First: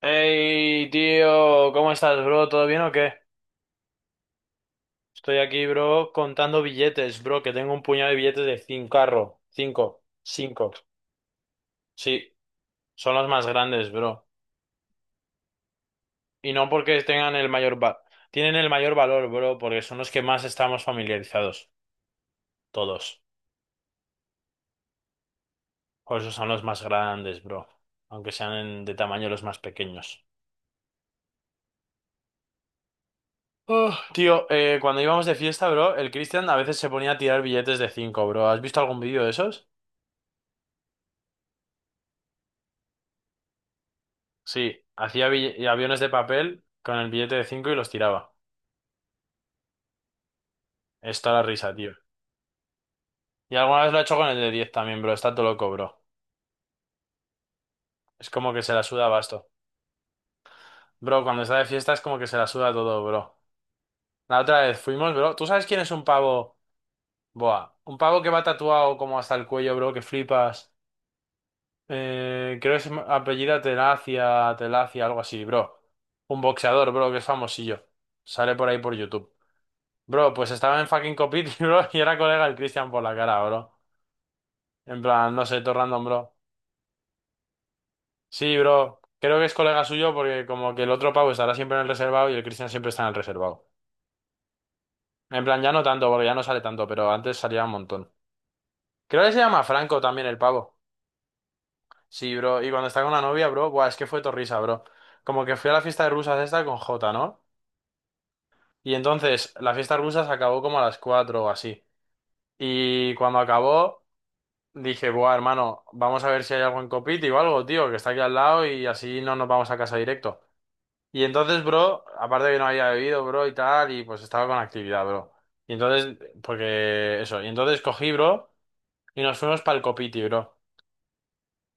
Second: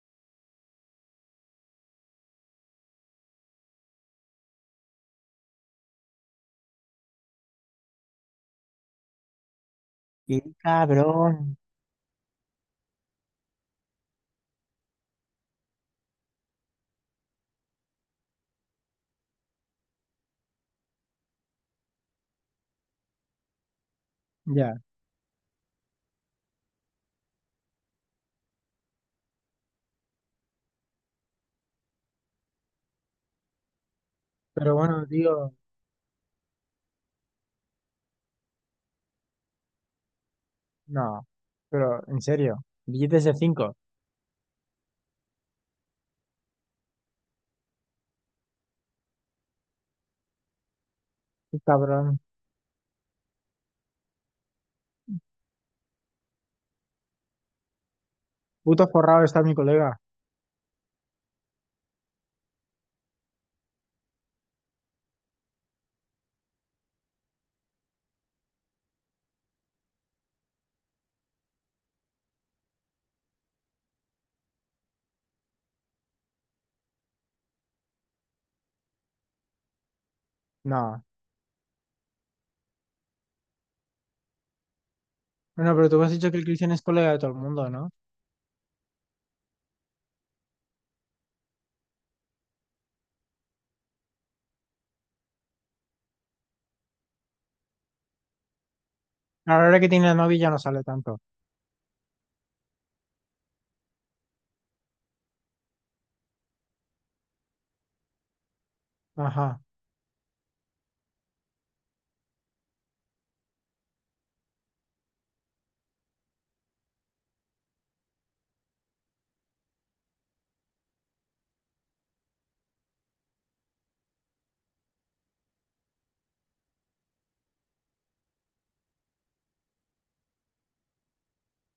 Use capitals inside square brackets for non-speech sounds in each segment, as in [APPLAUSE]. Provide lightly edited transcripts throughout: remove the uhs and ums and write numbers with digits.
Hey, tío, ¿cómo estás, bro? ¿Todo bien o qué? Estoy aquí, bro, contando billetes, bro, que tengo un puñado de billetes de 5 cincarro. Cinco, Qué cinco. cabrón. Sí, son los más grandes, bro. Y no porque tengan el mayor tienen el mayor valor, bro, porque son los que más estamos familiarizados, todos. Ya, Por eso son los más grandes, bro. Aunque sean de tamaño los más pequeños. Oh, tío, pero cuando bueno, íbamos de tío, fiesta, bro, el Cristian a veces se ponía a tirar billetes de 5, bro. ¿Has visto algún vídeo de esos? no, pero en serio, billetes de 5, Sí, hacía aviones de papel con el billete de 5 y los tiraba. Está la risa, tío. cabrón, Y alguna vez lo ha hecho con el de 10 también, bro. Está todo loco, bro. Es como que se la puto suda forrado está basto. mi colega. Bro, cuando está de fiesta es como que se la suda todo, bro. La otra vez fuimos, bro. ¿Tú sabes quién es un pavo? Boa. Un pavo que va tatuado como hasta el cuello, bro, que flipas. Creo que apellida Telacia, Telacia, algo así, bro. Un boxeador, bro, que es famosillo. Sale por ahí por YouTube. Bro, pues estaba en No, fucking Copiti, [LAUGHS] bro, y era colega del Cristian por la cara, bro. En plan, no sé, bueno, todo pero tú me random, has bro. dicho que el Cristian es colega de todo el mundo, ¿no? Sí, bro. Creo que es colega suyo porque como que el otro Pau estará siempre en el reservado y el Cristian siempre está en el reservado. En plan, ya no tanto, porque ya no sale tanto, pero antes salía un montón. Creo que se llama Ahora que Franco tiene también novia el ya no pavo. sale tanto, Sí, bro. Y cuando está con la novia, bro, buah, es que fue torrisa, bro. Como que fui a la fiesta de rusas esta con Jota, ¿no? Y entonces, ajá. la fiesta de rusas acabó como a las 4 o así. Y cuando acabó, dije, buah, hermano, vamos a ver si hay algo en Copiti o algo, tío, que está aquí al lado y así no nos vamos a casa directo. Y entonces, bro, aparte de que no había bebido, bro, y tal, y pues estaba con actividad, bro. Y entonces, porque eso, y entonces cogí, bro, y nos fuimos para el Copiti, bro.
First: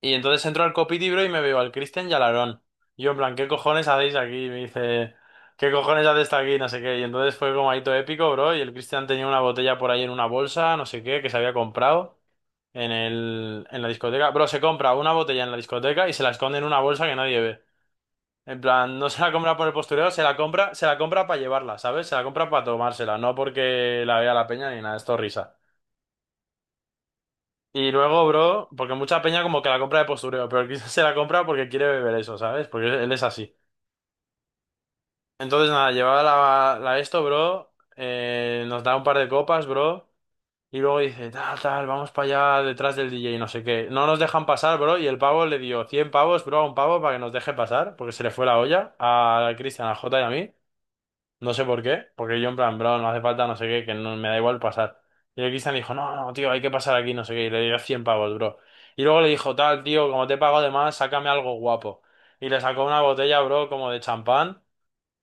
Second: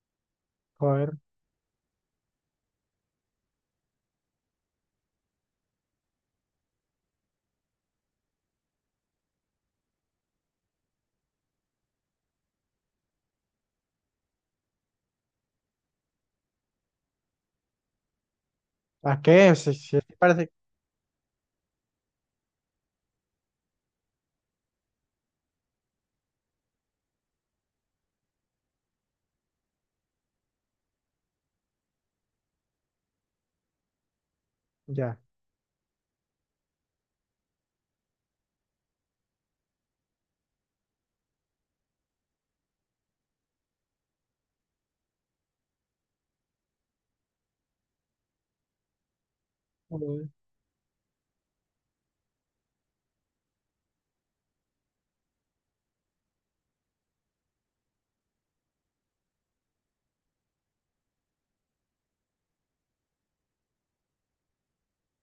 Y entonces entro al Copiti, Joder, bro, y me veo al Cristian y al Aarón. Y yo, en plan, ¿qué cojones hacéis aquí? Y me dice, ¿qué cojones haces aquí? No sé qué. Y entonces fue como ahí todo épico, bro, y el Cristian tenía una botella por ahí en una bolsa, no sé qué, que se había comprado en la discoteca. Bro, se compra una botella en la discoteca y se la esconde en una bolsa que nadie ve. En plan, no ¿a se la qué? compra por Sí, el sí, es postureo, que parece, se la compra para llevarla, ¿sabes? Se la compra para tomársela, no porque la vea la peña ni nada, esto risa. Y luego, bro, porque mucha peña como que la compra de postureo, pero quizás [LAUGHS] se la compra porque quiere beber eso, ¿sabes? Porque él es así. ya. Entonces, nada, llevaba la esto, bro, nos da un par de copas, bro, y luego dice, tal, tal, vamos para allá detrás del DJ, no sé qué. No nos dejan pasar, bro, y el pavo le dio 100 pavos, bro, a un pavo para que nos deje pasar, porque se le fue la olla a Cristian, a Jota y Joder, a mí. No sé por qué, porque yo en plan, bro, no hace falta, no sé qué, que no me da igual pasar. Y el Cristian dijo, no, no, no, tío, hay que pasar aquí, no sé qué, y le dio 100 pavos, bro. Y luego le dijo, tal, tío, como te pago de más, sácame algo guapo. Y le sacó una botella, bro, como de champán,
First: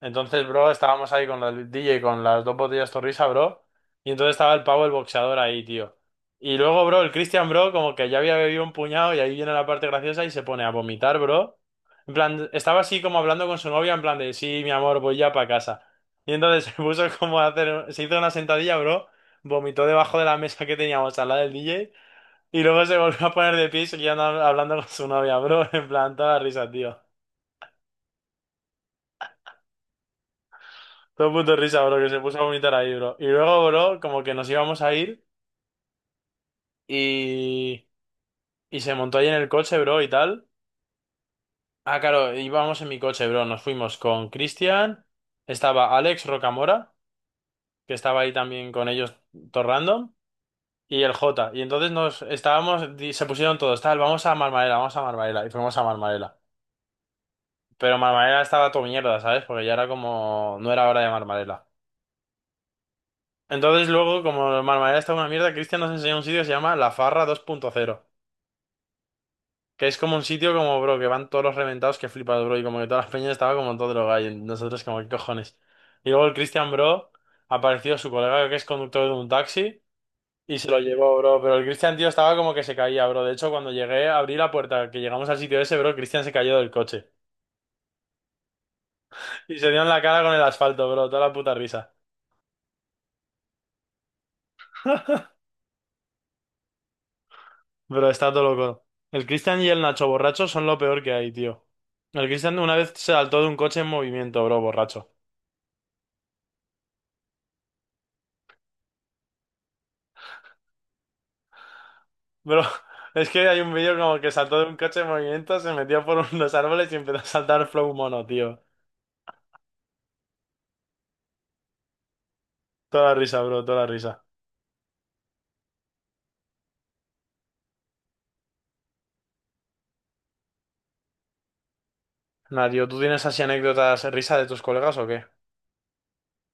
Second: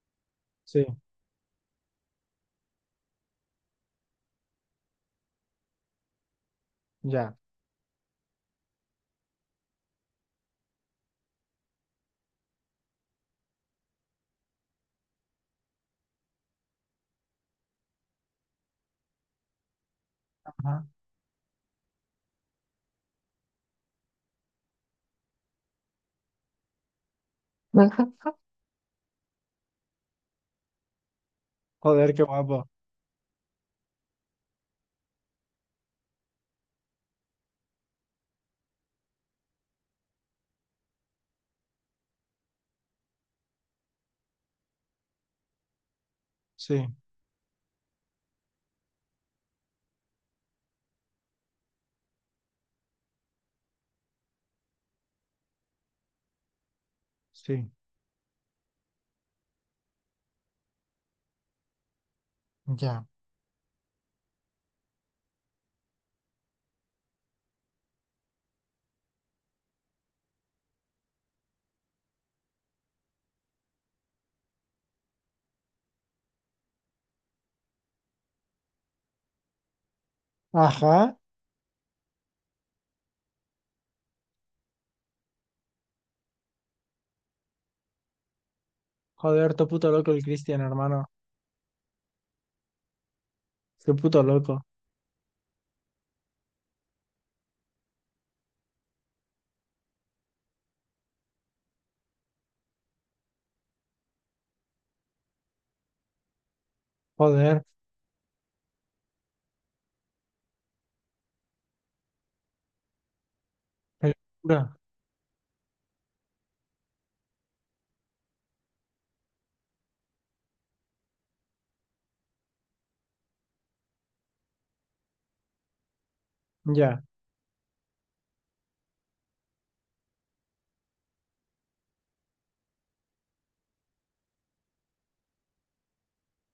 entonces, bro, sí, estábamos ahí con el DJ con las dos botellas Torrisa, bro. Y entonces estaba el pavo, el boxeador ahí, tío. Y luego, bro, el ya, Christian, bro, como que ya había bebido un puñado y ahí viene la parte graciosa y se pone a vomitar, bro. En plan, estaba así como hablando con su novia, en plan de, sí, mi amor, voy ya para casa. Y entonces [LAUGHS] se puso como a hacer, se hizo una sentadilla, bro. Vomitó debajo de la mesa que ajá, teníamos al lado del DJ. Y luego se volvió a poner de pie y seguía hablando con su novia, bro. [LAUGHS] En plan, toda risa, tío. [LAUGHS] Todo el mundo risa, bro, que joder, se qué puso a guapo, vomitar ahí, bro. Y luego, bro, como que nos íbamos a ir y, y se montó ahí en el coche, bro, y tal. Ah, claro, íbamos en mi coche, bro. Nos fuimos con Cristian, estaba Alex sí, Rocamora, que estaba ahí también con ellos, todo random, y el Jota. Y entonces nos estábamos, se pusieron todos, tal, vamos a Marmarela, vamos a Marmarela. Y fuimos a Marmarela. sí, Pero Marmarela estaba todo mierda, ¿sabes? Porque ya era como, no era hora de Marmarela. ya, Entonces luego, como Marmarela estaba una mierda, Cristian nos enseñó un sitio que se llama La Farra 2.0. Que es como un sitio como, bro, que van todos los reventados que flipas, bro. Y como que todas las peñas estaba como todo drogado. Y nosotros como, ¿qué cojones? Y luego el Cristian, bro, apareció su colega que es conductor de un taxi y se lo llevó, ajá. bro. Pero el Cristian, tío, estaba como que se caía, bro. De hecho, cuando llegué, abrí la puerta, que llegamos al sitio ese, bro, Cristian se cayó del coche. Joder, Y todo se dio puto en la loco el cara con el Cristian, asfalto, hermano, bro. Toda la puta risa. qué puto loco, Bro, está todo loco. El Cristian y el Nacho borracho son lo peor que hay, tío. El Cristian una vez se saltó de un coche en movimiento, bro, borracho. joder, Bro, [LAUGHS] es que hay un vídeo qué como que saltó de locura. un coche en movimiento, se metió por [LAUGHS] unos árboles y empezó a saltar flow mono, tío. Toda la risa, bro, toda la risa. Ya, Nadio, ¿tú tienes así anécdotas risa de tus colegas o qué?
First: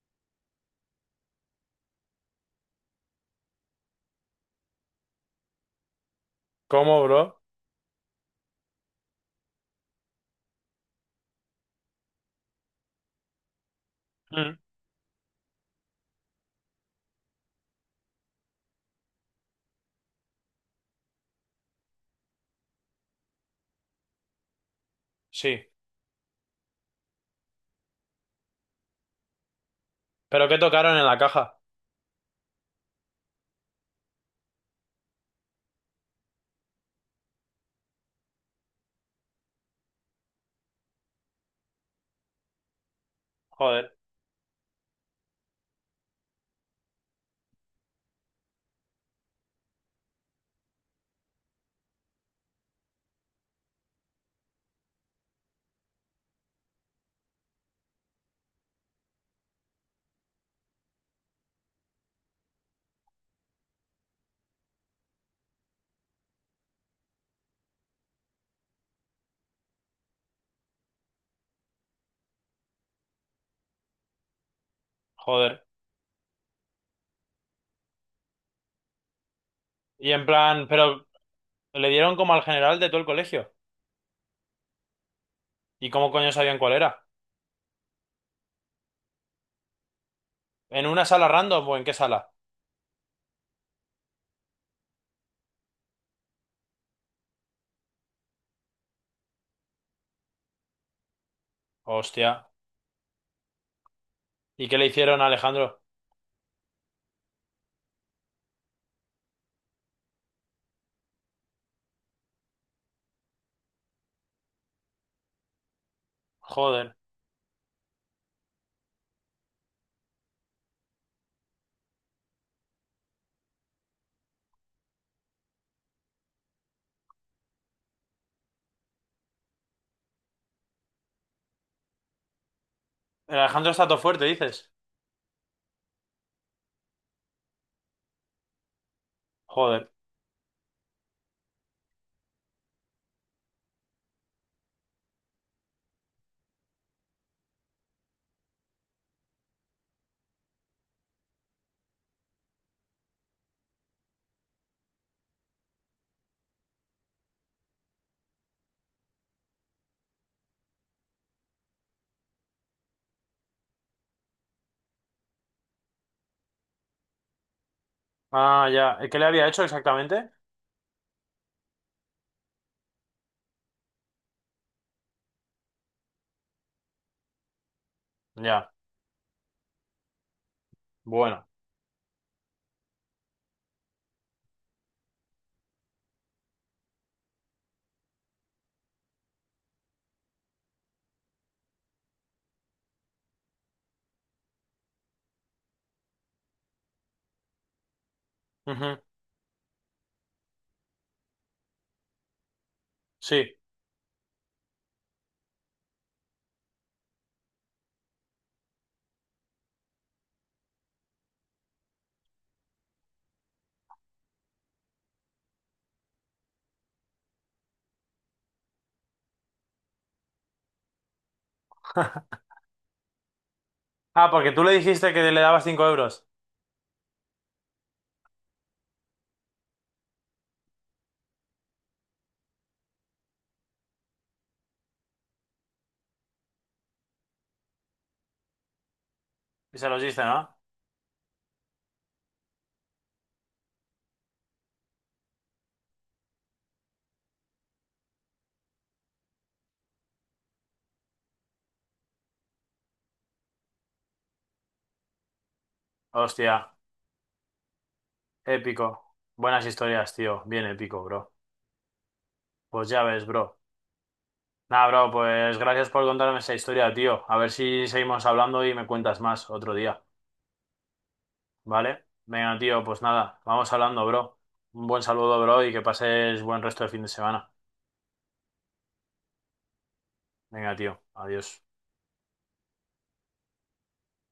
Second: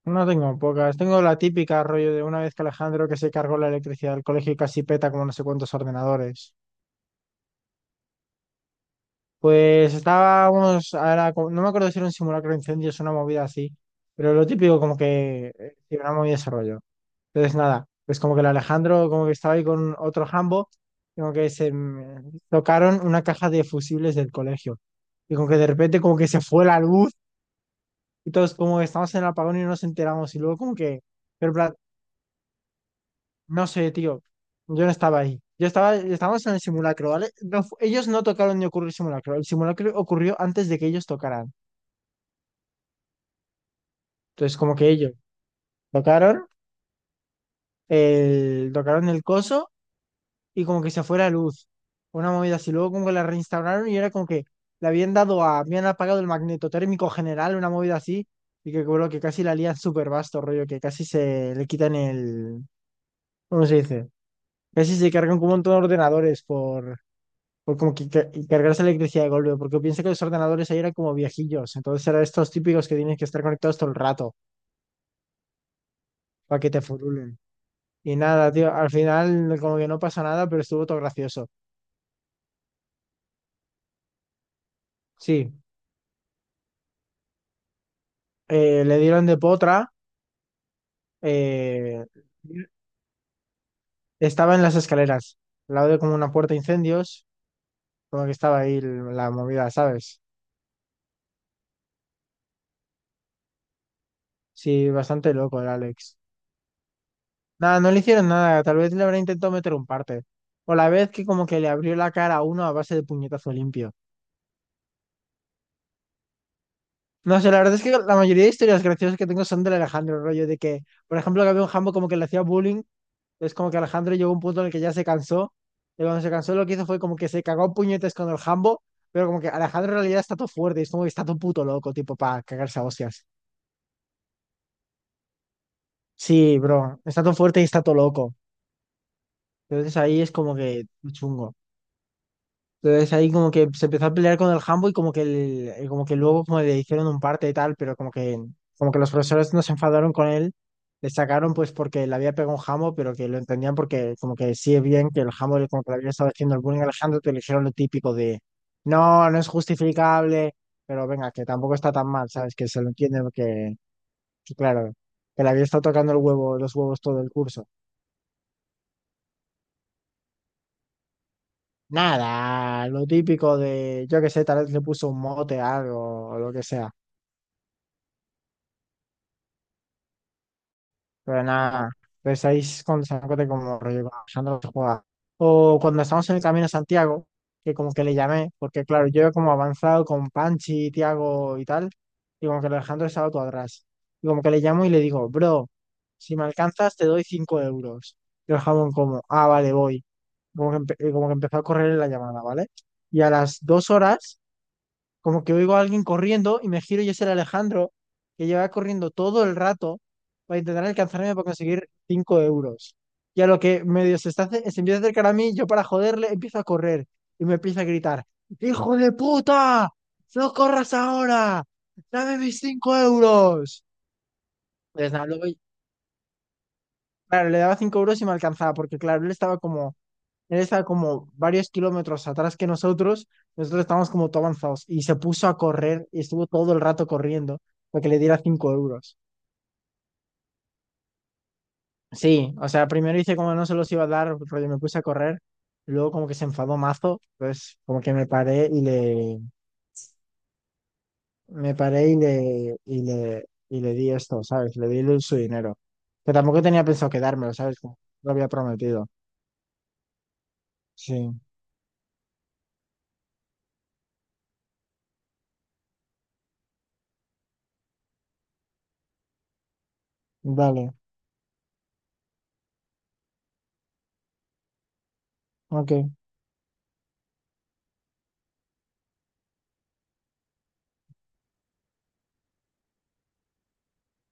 no tengo pocas. Tengo la típica rollo de una vez que Alejandro que se cargó la electricidad del colegio y casi peta como no sé cuántos ordenadores. ¿Cómo, bro? Pues estábamos, ahora, no me acuerdo si era un simulacro de incendios o una movida así, pero lo Mm, típico como que sí, una movida de ese rollo. Entonces nada, pues como que el Alejandro como que estaba ahí con otro jambo, como que se tocaron una caja de fusibles del colegio. Y como que de sí. repente como que se fue la luz y todos como que estamos en el apagón y no nos enteramos y ¿Pero luego qué como tocaron que... en la Pero caja? no sé, tío. Yo no estaba ahí. Yo estaba, estábamos en el simulacro, ¿vale? Ellos no tocaron ni ocurrió el simulacro. El simulacro ocurrió antes de que ellos tocaran. Joder, Entonces, como que ellos tocaron tocaron el coso y como que se fue la luz. Una movida así. Luego como que la reinstauraron y era como que le habían dado a, habían apagado el magneto térmico general, una movida así. Y que creo que casi la lían súper vasto, rollo, que casi se le quitan el, ¿cómo se dice? Casi se cargan como un montón de ordenadores por como que cargarse la electricidad de golpe, porque pienso que los ordenadores ahí eran como viejillos, entonces eran estos típicos que tienen que estar conectados todo el rato joder. para que te furulen. Y nada, tío, al final no, como que no Y pasa en nada, pero plan, estuvo todo pero gracioso. le dieron como al general de todo el colegio. Sí, ¿Y cómo coño sabían cuál era? Le dieron de potra. ¿En una sala random o en qué eh, sala? Estaba en las escaleras, al lado de como una puerta de incendios, como que estaba ahí la movida, ¿sabes? Hostia. ¿Y qué le Sí, hicieron a bastante loco el Alejandro? Alex. Nada, no le hicieron nada, tal vez le habrán intentado meter un parte. O la vez que como que le abrió la cara a uno a base de puñetazo limpio. Joder. No sé, la verdad es que la mayoría de historias graciosas que tengo son del Alejandro, el rollo de que, por ejemplo, que había un jambo como que le hacía bullying, es como que Alejandro llegó a un punto en el que ya se cansó, y cuando se cansó lo que hizo fue como que se cagó a puñetes con el jambo, pero como que Alejandro en realidad está todo fuerte, y es como que está todo puto loco, tipo, para cagarse a hostias. El Alejandro está todo fuerte, dices. Sí, bro, está todo fuerte y está todo loco. Joder. Entonces ahí es como que chungo. Entonces ahí como que se empezó a pelear con el Hambo y como que, como que luego como le hicieron un parte y tal, pero como que los profesores no se enfadaron con él, le sacaron pues porque le había pegado un Hambo, pero que lo entendían porque como que sí es bien que el Hambo como que le había estado haciendo el bullying a Alejandro, te le dijeron lo típico de, no, no es justificable, pero venga, que tampoco está tan mal, ¿sabes? Que se lo entiende porque, que claro, que le había estado tocando el huevo, los huevos todo el curso. Ah, ya. ¿Y qué le había hecho exactamente? Nada, lo típico de, yo qué sé, tal vez le puso un mote a algo o lo que sea. Ya, Pero bueno. nada, pues estáis con de como rollo, conversando no se. O cuando estamos en el camino a Santiago, que como que le llamé, porque claro, yo como avanzado con Panchi, Tiago y tal, y como que el Alejandro estaba todo atrás. Y como que le llamo y le digo, bro, si me alcanzas te doy 5 euros. Y el jamón Ujú, como, ah, vale, voy. Como que, como que empezó a correr la llamada, ¿vale? Y a sí. las 2 horas como que oigo a alguien corriendo y me giro y es el Alejandro que lleva corriendo todo el rato para intentar alcanzarme para conseguir 5 euros. Y a lo que medio se, está, se empieza a acercar a mí, yo para joderle empiezo a correr y me empieza a gritar, ¡Hijo de puta! ¡No corras ahora! ¡Dame mis 5 euros! Ah, porque tú le Pues dijiste nada, que le luego, dabas 5 euros claro, le daba 5 euros y me alcanzaba porque claro, él está como varios kilómetros atrás que nosotros. Nosotros estábamos como todo avanzados. Y se puso a correr y estuvo todo el rato corriendo para que le diera 5 euros. y se los diste, ¿no? Sí, o sea, primero hice como no se los iba a dar, rollo, me puse a correr. Luego como que se enfadó mazo. Entonces como que me paré Me paré Y y le di esto, ¿sabes? Le di su dinero. Que Hostia, tampoco tenía pensado quedármelo, ¿sabes? Como lo había épico. prometido. Buenas historias, tío. Bien épico, bro. Sí, Pues ya ves, bro. Nada, bro, pues gracias por contarme esa historia, tío. A ver si seguimos hablando y me cuentas más otro día, vale. ¿vale? Venga, tío, pues nada, vamos hablando, bro. Un buen saludo, bro, y que Ok. pases buen resto de fin de semana. Venga, tío, adiós.